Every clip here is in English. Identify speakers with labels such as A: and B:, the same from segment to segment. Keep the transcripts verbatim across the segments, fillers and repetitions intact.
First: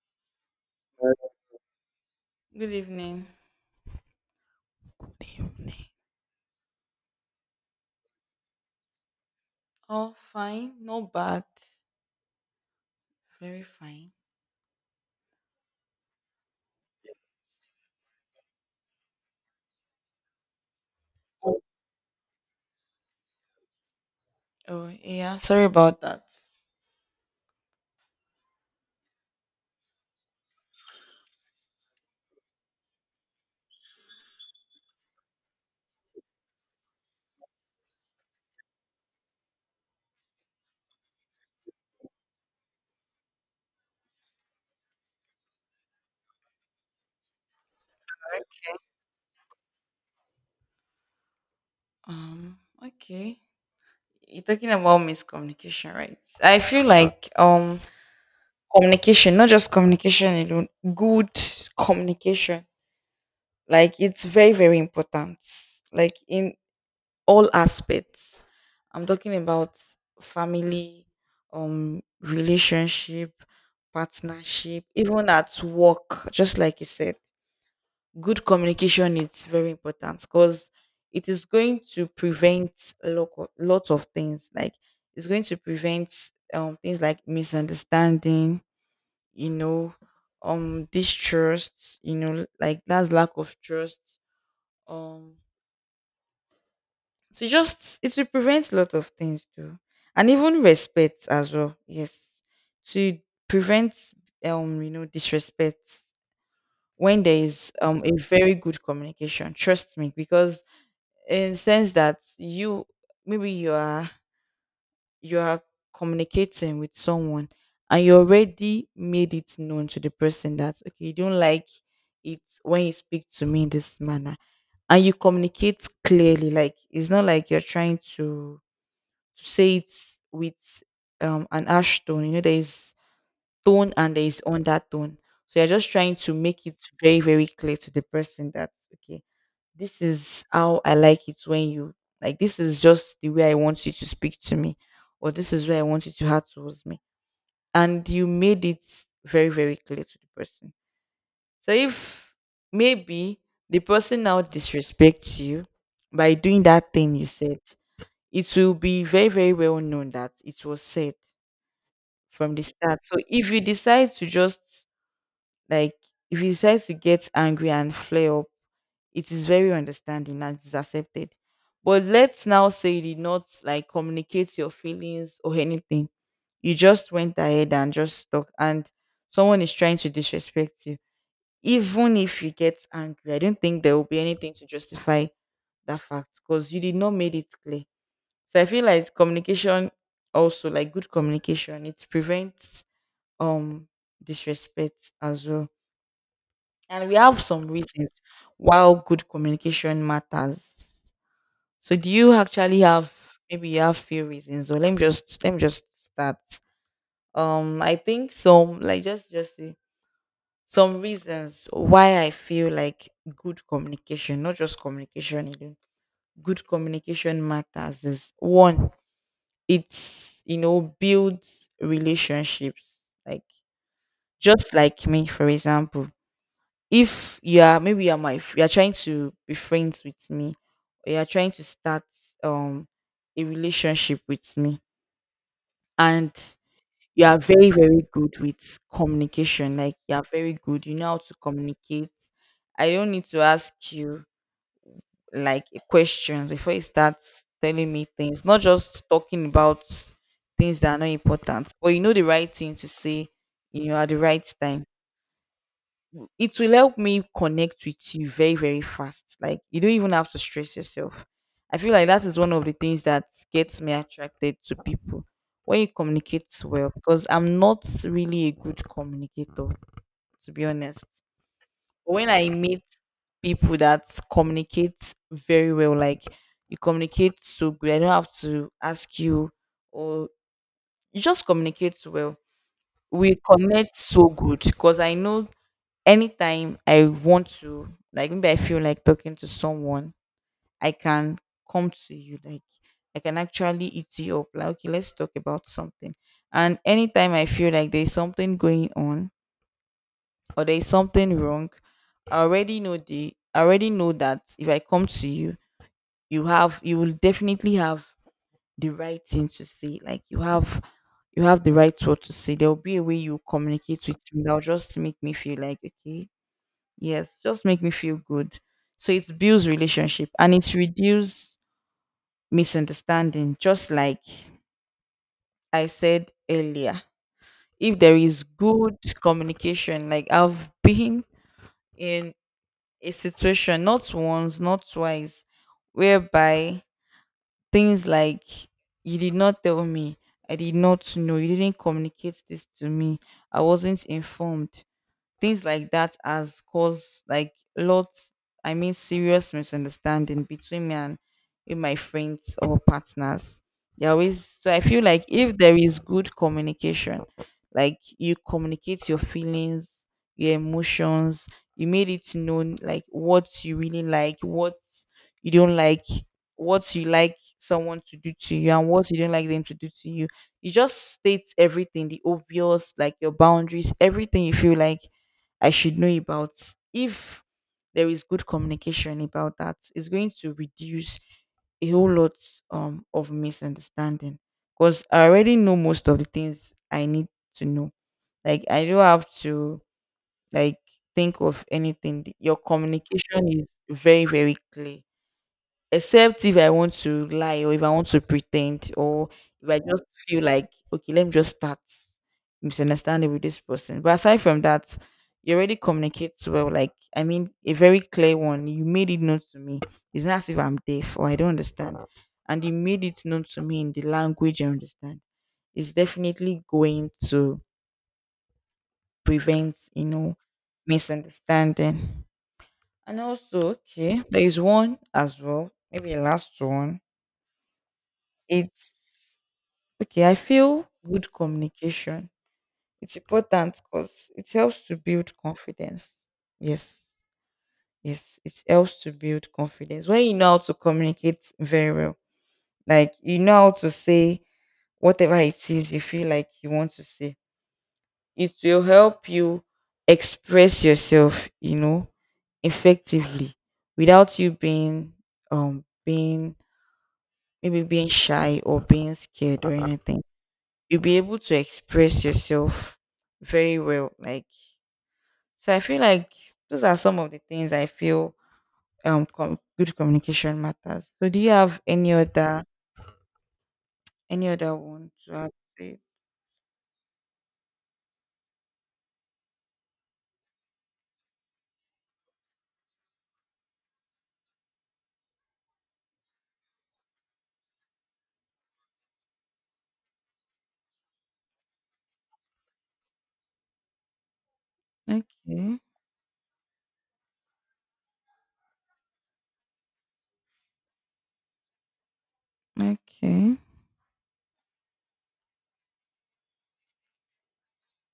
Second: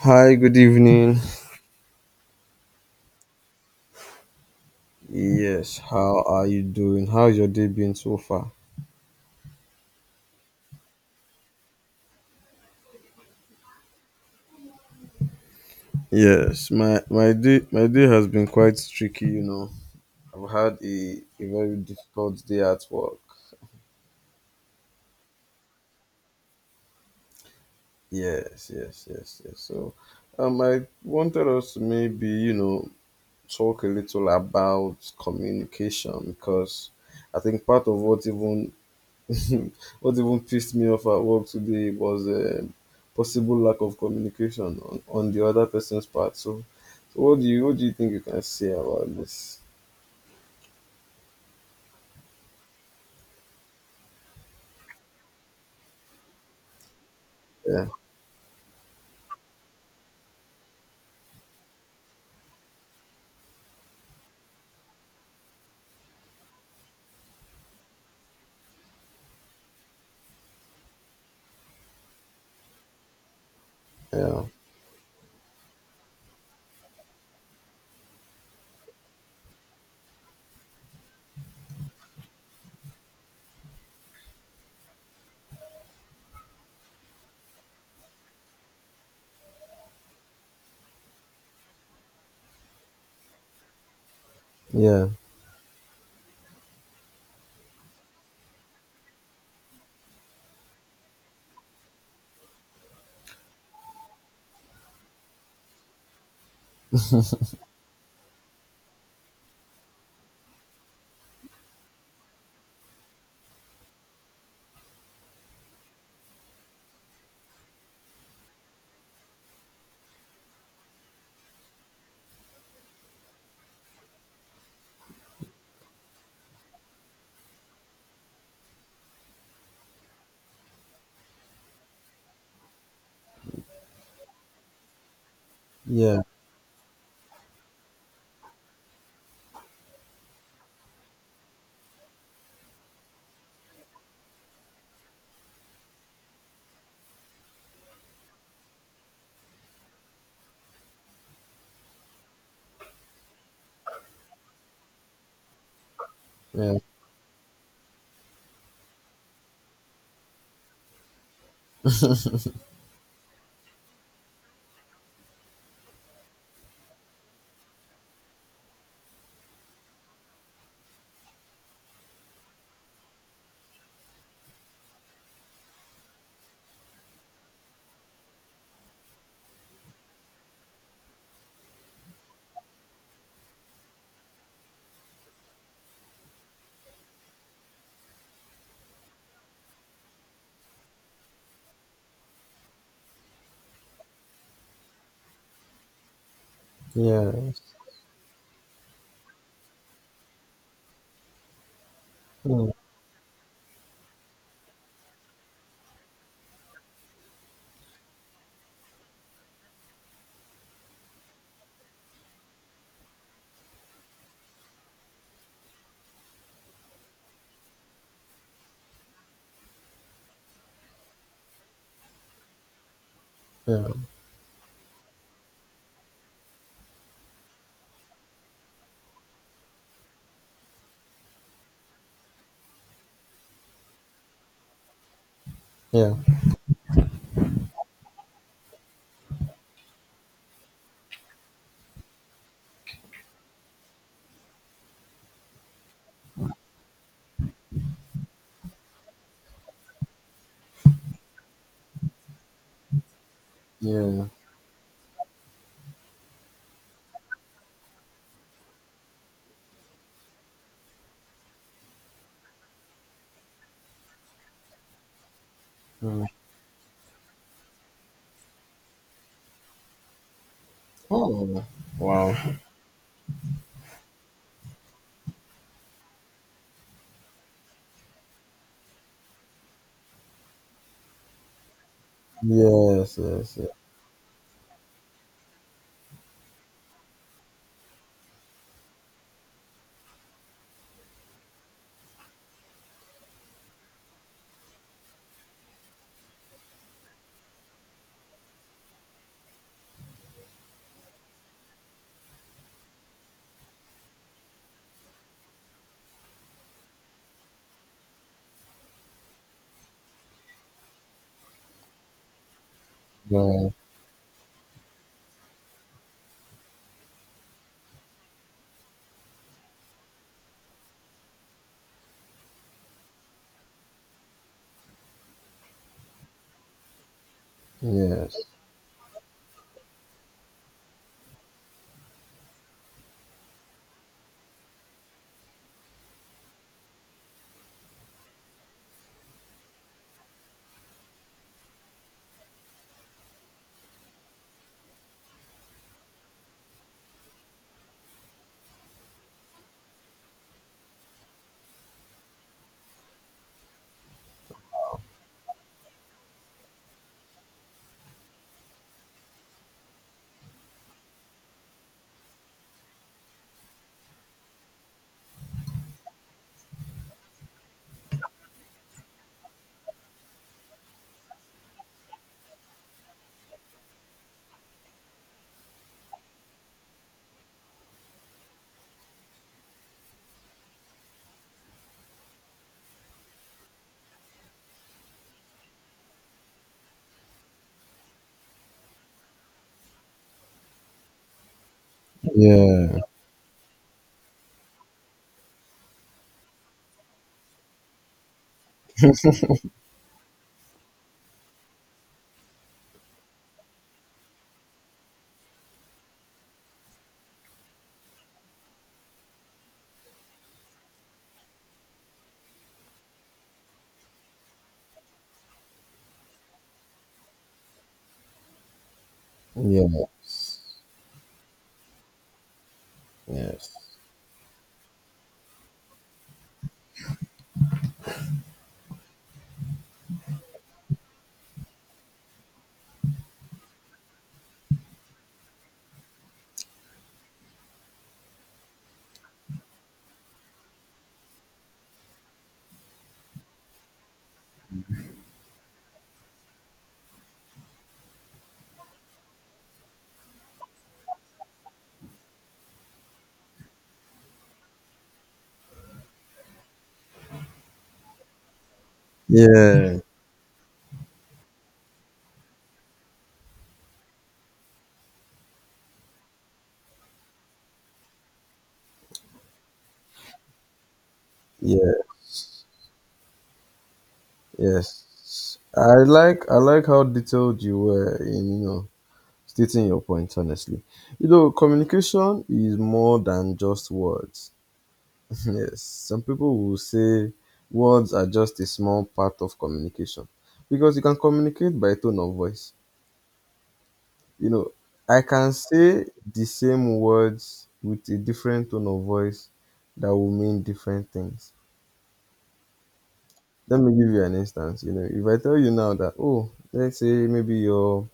A: Hi, good
B: Uh,
A: evening.
B: Good evening.
A: Yes,
B: evening.
A: how are you doing? How's your day been so far?
B: All fine, not bad. Very fine.
A: Yes, my my day my day has been quite tricky, you know. I've had a, a very difficult day at work.
B: Oh yeah, sorry about that.
A: Yes, yes, yes, yes. So, um, I wanted us to maybe, you know, talk a little about communication because I think part of what even what even pissed me off at work today was a possible lack of communication on, on the other person's part. So, so what do you what do you think you can say about this?
B: Um, okay. You're talking about miscommunication, right? I feel like um
A: Yeah,
B: communication, not just communication alone, good communication. Like it's very, very important. Like in all aspects. I'm talking about family, um, relationship,
A: yeah,
B: partnership, even at work, just like you said. Good communication is very important because it is going to prevent a lot of, lots of things. Like it's going to prevent um things like misunderstanding, you know, um distrust, you know, like that's lack of trust.
A: yeah,
B: Um So just it will prevent a lot of things too. And even respect as well. Yes. To prevent um, you know, disrespect when there is um a very good communication. Trust me, because in sense that you maybe you are you are communicating with someone and you already made it known to the person that okay, you don't like it when you speak to me in this manner and you communicate clearly like it's not like you're trying to to say it with um an ash tone. You know, there is tone and there is undertone. So you're just trying
A: yeah,
B: to make it very, very clear to the person that okay, this is how I like it when you like this is just the way I want you to speak to me, or this is where I want you to have towards me. And you made it very, very clear to the person. So if maybe the person now disrespects you by doing
A: yeah,
B: that thing you said, it will be very very well known that it was said from the start. So if you decide to just like if you decide to get angry and flare up, it is very understanding and is accepted. But let's now say you did not like communicate your feelings or anything, you just went ahead and just talk and someone is trying to disrespect you. Even if you get angry, I don't think there will be anything to justify that fact because you did not made it clear. So I feel like communication also like good communication, it prevents um disrespect as well. And we
A: yeah,
B: have some reasons why good communication matters. So do you
A: Mm,
B: actually have maybe you have few reasons or let me just let me just start. Um I think some like just just say some reasons why I feel like good communication, not just communication alone, good communication matters is one it's you know builds relationships like
A: yeah,
B: just like me for example if you are maybe you're my f- you're trying to be friends with me or you're trying to start um a relationship with me
A: yeah,
B: and you are very very good with communication like you are very good you know how to communicate. I don't need to ask you like questions before he starts telling me things, not just talking about things that are not important, but you know the right thing to say, you know, at the
A: yeah.
B: right time. It will help me connect with you very, very fast. Like you don't even have to stress yourself. I feel like that is one of the things that gets me attracted to people when you
A: Mm.
B: communicate well because I'm not really a good communicator, to be honest.
A: Oh,
B: When
A: wow.
B: I meet people that communicate very well, like you communicate so good, I don't have to ask you, or you just communicate well.
A: Yes,
B: We
A: yes, yes.
B: connect so good because I know anytime I want to, like maybe I feel like talking to someone, I can come to you, like I can actually eat you up. Like, okay, let's talk about something. And anytime I feel like there's something going on, or there is something wrong, I already know the I already know that if I come to you, you have you will definitely have the right thing to say. Like you have you have the right word to say. There will be a way you
A: Yeah,
B: communicate with me that will just make me feel like okay, yes, just make me feel good. So it builds relationship and it reduces misunderstanding. Just like I said earlier, if there
A: yes,
B: is good communication, like I've been in a situation not once not twice whereby things like you did not tell me, I did not know, you didn't communicate this to me, I wasn't informed. Things like that has caused like lots, I mean serious misunderstanding between me and with my friends or partners. They always so I feel like if there is good communication, like you communicate your feelings, your emotions, you made it known like what you really like, what you don't like, what you like someone to do to you and what you don't like them to do to you, you just state everything the obvious like your boundaries, everything you feel like I should know about. If there is good communication about that, it's going to reduce a whole lot um, of misunderstanding. Because I already know most of the things I need to know. Like I don't have to like think of anything. Your
A: yeah,
B: communication is very, very clear except if I want to lie or if I want to pretend or if I just feel like, okay, let me just start misunderstanding with this person. But aside from that, you already communicate well. Like, I mean, a very clear one. You made it known to me. It's not as if I'm deaf or I don't understand. And you made it known to me in the language I understand. It's definitely going to prevent, you
A: yeah,
B: know, misunderstanding. And
A: yes,
B: also, okay, there is one as well, maybe a last one. It's okay. I feel good communication. It's important because it helps to build confidence. Yes, yes, it helps to build confidence when you know how to communicate very well. Like you know how to say whatever it is you feel like you want to say. It will help you express yourself. You know, effectively without you being um being maybe being shy or being scared or
A: yeah,
B: anything. You'll be able to express yourself very well. Like so, I feel like those are some of the things I feel um com- good communication matters. So, do you have
A: yeah.
B: any other any other one to add?
A: Yes.
B: To
A: I
B: it?
A: like I like how detailed you were in, you know, stating your points honestly. You know, communication is more than just words. Yes. Some people will say words are just a small part of communication because you can communicate by tone of voice. You know, I can
B: Okay,
A: say the same words with a different tone of voice that will mean different things.
B: okay.
A: Let me give you an instance. You know, if I tell you now that, oh, let's say maybe your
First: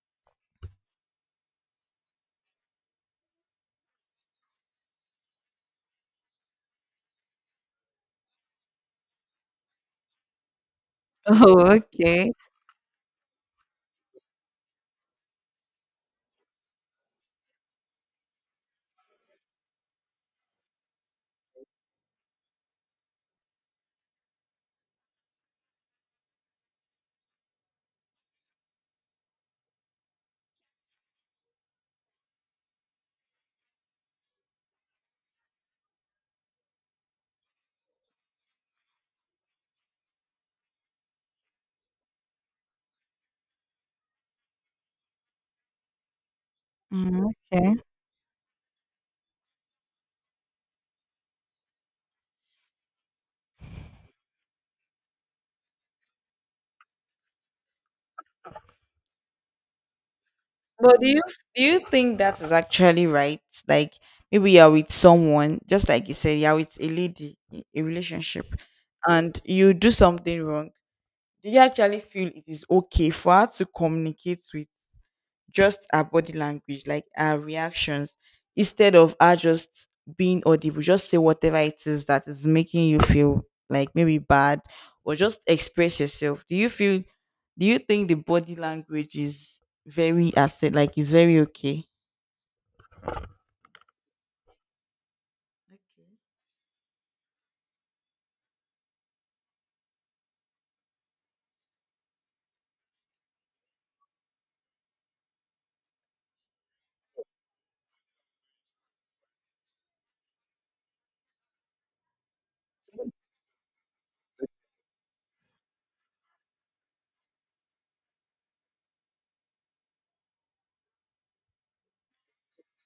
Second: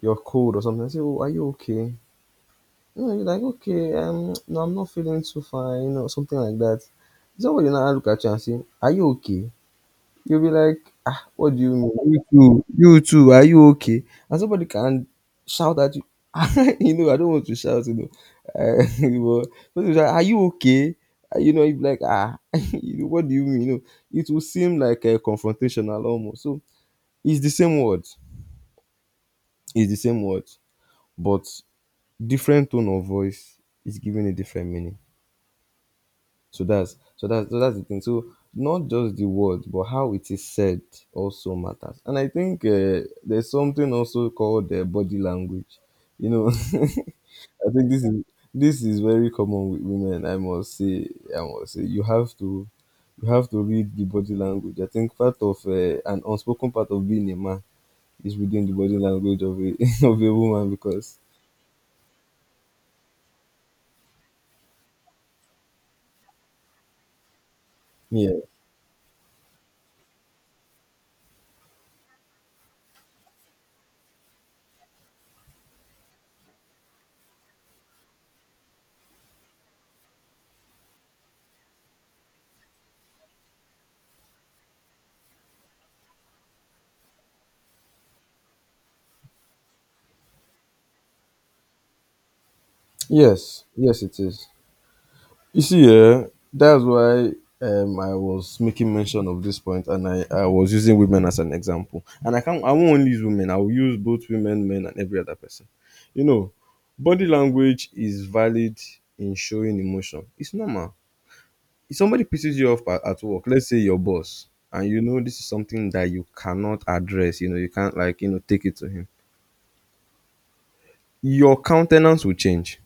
A: you're cold or something. I say, oh, are you okay? No, you're like, okay, um, no, I'm not feeling too fine. You know, something like that. Somebody now look at you and say, are you okay? You'll be like, ah, what do
B: Oh,
A: you mean? You
B: okay.
A: too, you too, are you okay? And somebody can shout at you. You know, I don't want to shout, you know. Uh, but somebody shout, are you okay? Uh, You know, you'd be like, ah, you know, what do you mean? You know, it will seem like a confrontational almost. So it's the same word. It's the same word but different tone of voice is giving a different meaning. So that's so that's so that's the thing. So not just the word, but how it is said also matters. And I think uh, there's something also called uh, body language. You know,
B: Mm,
A: I
B: okay.
A: think this is this is very common with women. I must say, I must say, you have to you have to read the body language. I think part of uh, an unspoken part of being a man is reading the body language of a of a woman
B: But do
A: because
B: you do you think that is actually right? Like maybe you're with someone, just like you said, you're with a lady, i- a
A: yeah,
B: relationship, and you do something wrong. Do you actually feel it is okay for her to communicate with just her body language, like her reactions, instead of her just being audible? Just say whatever it is that is making you feel like maybe bad, or just express yourself. Do you feel? Do you think the body language is very accept? Like it's very okay.
A: yes, yes, it is. You see,
B: Okay,
A: yeah, that's why um, I was making mention of this point, and I, I was using women as an example. And I can't, I won't only use women. I will use both women, men, and every other person. You know, body language is valid in showing emotion. It's normal. If somebody pisses you off at, at work, let's say your boss, and you know this is something that you cannot address. You know, you can't, like, you know, take it to him. Your countenance will change,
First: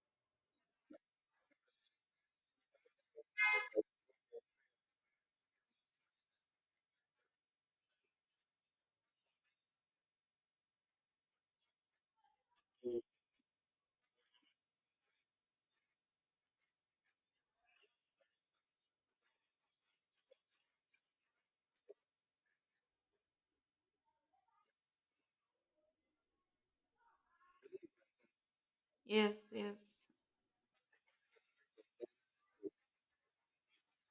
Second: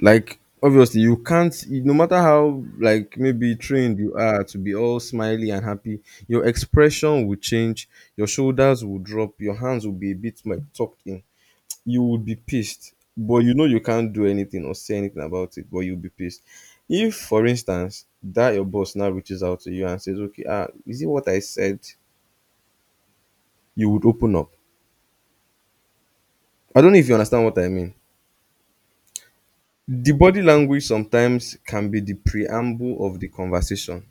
A: like, obviously you can't you- no matter how, like, maybe trained you are to be all smiley and happy, your expression will change, your shoulders will drop, your hands will be a bit like tucked in. You will be pissed, but you know you can't do anything or say anything about it, but you'll be pissed. If for instance that your boss now reaches out to you and says, okay, ah, is it what I said, you would open up. I don't know if you understand what I mean. The body language sometimes can be the preamble of the conversation.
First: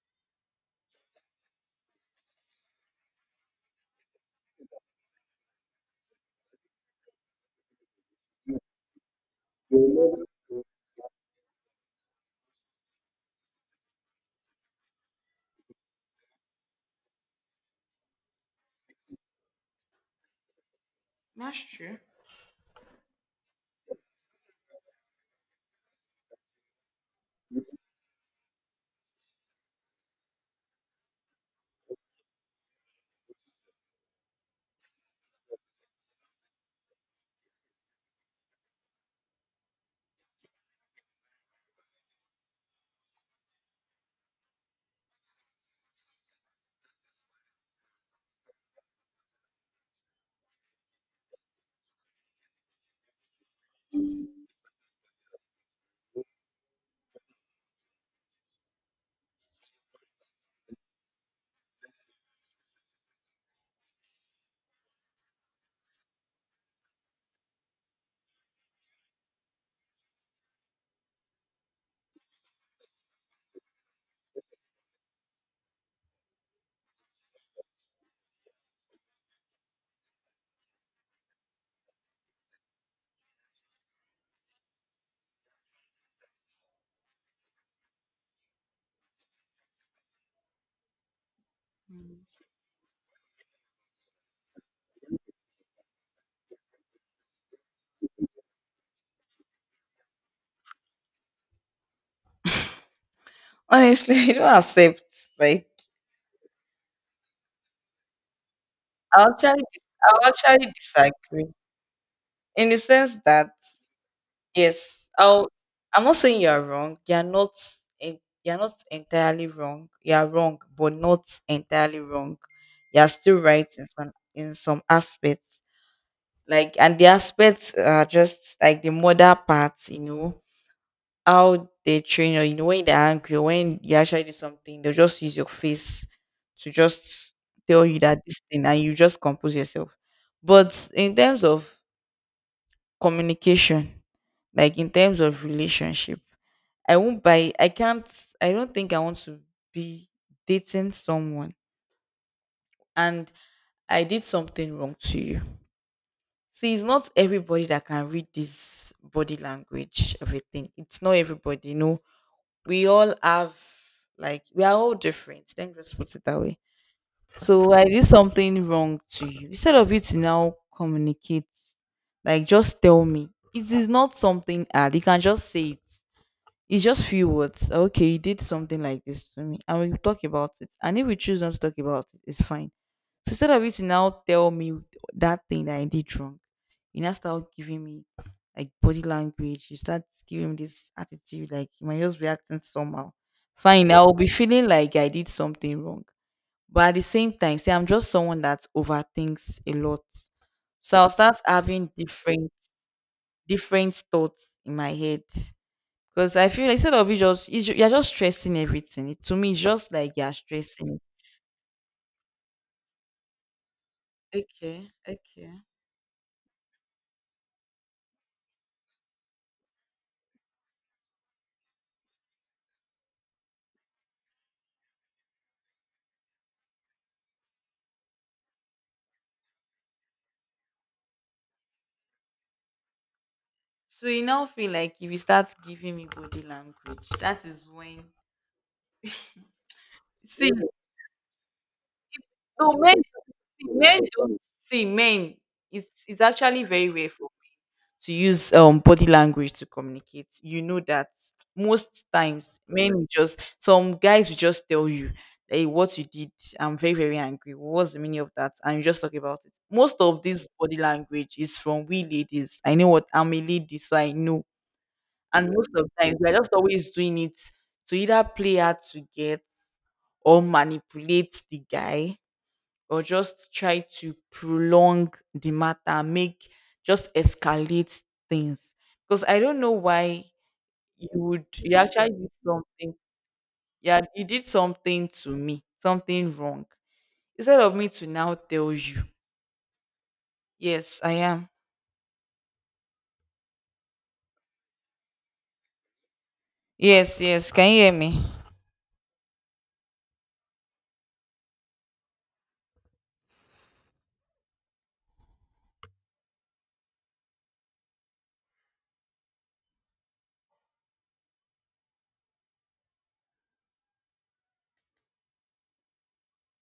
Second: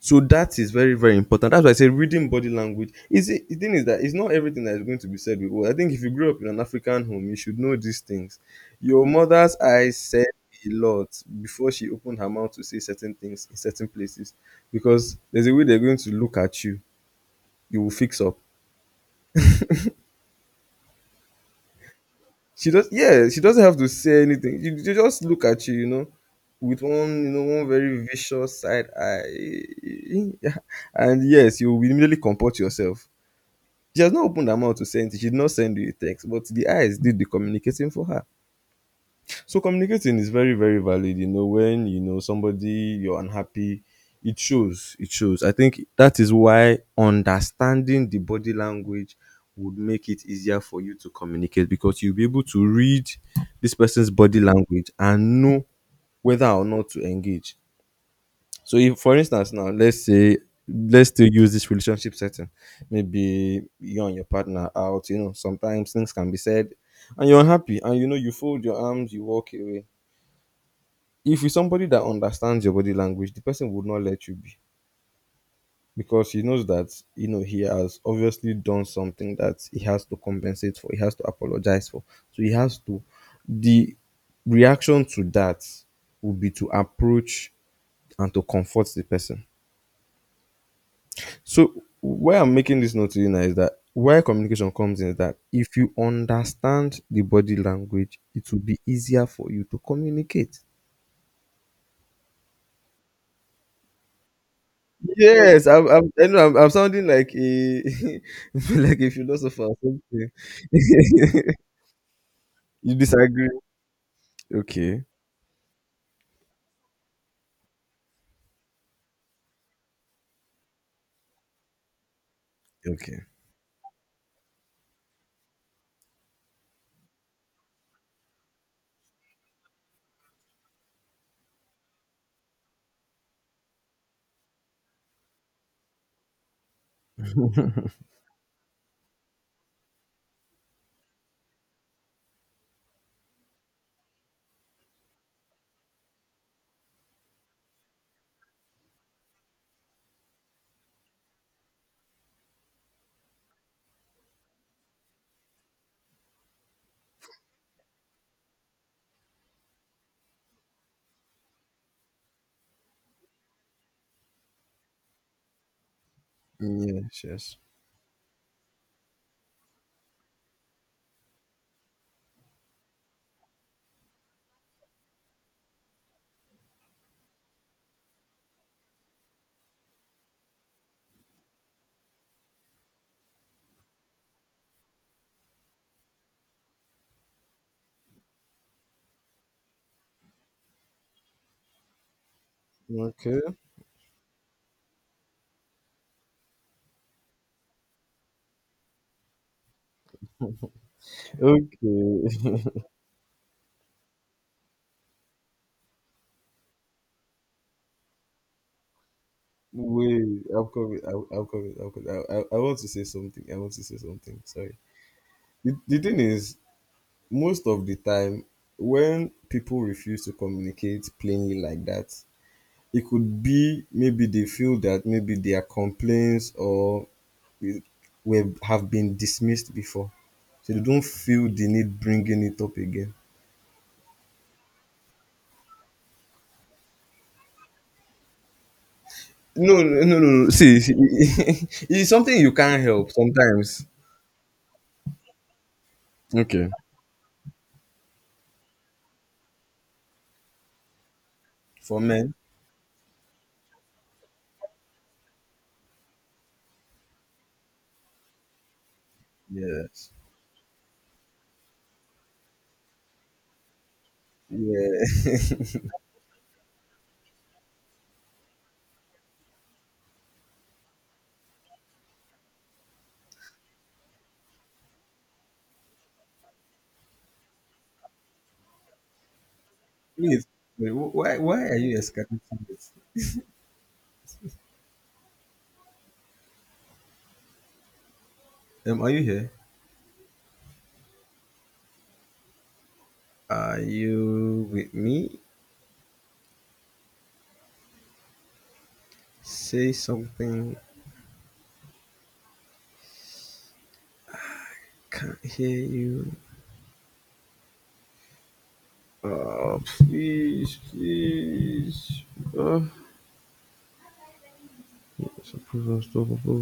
A: So that is very, very important. That's why I say reading body language. Is it, the thing is that it's not everything that is going to be said with words. I think if you grew up in an African home, you should know these things. Your mother's eyes said a lot before she opened her mouth to say certain things in certain places. Because there's a way they're going to look at you. You will fix up.
B: that's true.
A: She does, yeah, she doesn't have to say anything. You, they just look at you, you know, with one, you know, one very vicious side eye. And yes, you will immediately comport yourself. She has not opened her mouth to send anything. She did not send you a text, but the eyes did the communicating for her. So communicating is very, very valid. You know, when you know somebody, you're unhappy, it shows. It shows. I think that is why understanding the body language would make it easier for you to communicate, because you'll be able to read this person's body language and know whether or not to engage. So if for instance now, let's say, let's still use this relationship setting. Maybe you and your partner out, you know, sometimes things can be said and you're unhappy, and you know, you fold your arms, you walk away. If it's somebody that understands your body language, the person would not let you be, because he knows that, you know, he has obviously done something that he has to compensate for, he has to apologize for. So he has to, the reaction to that would be to approach and to comfort the person. So why I'm making this note to you now is that where communication comes in is that if you understand the body language, it will be easier for you to communicate.
B: Honestly, I don't accept.
A: Yes,
B: Like
A: I'm. I'm I know I'm, I'm sounding like a like a
B: I'll actually,
A: philosopher or
B: I'll
A: something.
B: actually disagree in the
A: You
B: sense
A: disagree?
B: that
A: Okay.
B: yes. Oh, I'm not saying you are wrong. You are not. en- You are not entirely wrong. You are wrong, but not entirely wrong. You are
A: Okay.
B: still right in some in some aspects. Like, and the aspects are just like the mother part. You know how they train you. You know when they're angry, or when you actually do something, they'll just use your face to just tell you that this thing, and you just compose yourself. But in terms of communication, like in terms of relationship, I won't buy. I can't. I don't think I want to be dating someone and I did something wrong to you. See, it's not everybody that can read this body language of a thing. It's not everybody. You know, we all have like we are all different. Let me just put it that way.
A: Yes. Yes.
B: So I did something wrong to you. Instead of you to now communicate, like just tell me. It is not something hard. You can just say it. It's just few words. Okay, you did something like this to me, and we talk about it. And if we choose not to talk about it, it's fine. So instead of you to now tell me that thing that I did wrong, you now start giving me like body language. You start giving me this attitude like you might just be acting somehow.
A: Okay.
B: Fine, I will be feeling like I did something wrong. But at the same time, see, I'm just someone that overthinks a lot. So I'll start having different
A: Okay.
B: different thoughts in my head. Because I feel like instead of you just it's, ju- you're just stressing everything. It- to me, it's just like
A: Wait.
B: you're
A: I am
B: stressing.
A: coming. i am I'll cover, I am coming. I, I, I want to say something. I want to say something. Sorry.
B: Okay, okay.
A: The, the thing is, most of the time when people refuse to communicate plainly like that, it could be maybe they feel that maybe their complaints or eh, were have been dismissed before, so they don't feel the need bringing it up again.
B: So you now feel like if you start giving me body language, that is when
A: No no no no no.
B: see
A: See, see. It's something you
B: no
A: can't
B: men
A: help
B: see,
A: sometimes.
B: men don't see men. It's it's actually
A: Okay.
B: very rare for to use um body language to communicate. You know that
A: For
B: most
A: men,
B: times men will just some guys will just tell you, hey, what you did, I'm very, very angry. What's the meaning of that? And you just talk about it. Most
A: yes,
B: of this body language is from we ladies. I know what I'm a lady, so I know.
A: yeah.
B: And most of the times we're just always doing it to either play hard to get or manipulate the guy or just try to prolong the matter, make just escalate things. Because I don't know why
A: Wait, wait,
B: you
A: wh- why
B: would
A: why
B: you
A: are you
B: actually did
A: escaping this?
B: something. Yeah, you did something to me, something wrong. Instead of me to now tell
A: Um,
B: you,
A: are you here?
B: yes, I am.
A: Are you with me?
B: Yes, yes. Can you hear me?
A: Say something. Can't hear you. Oh, please, please. Oh, it's a proof stuff.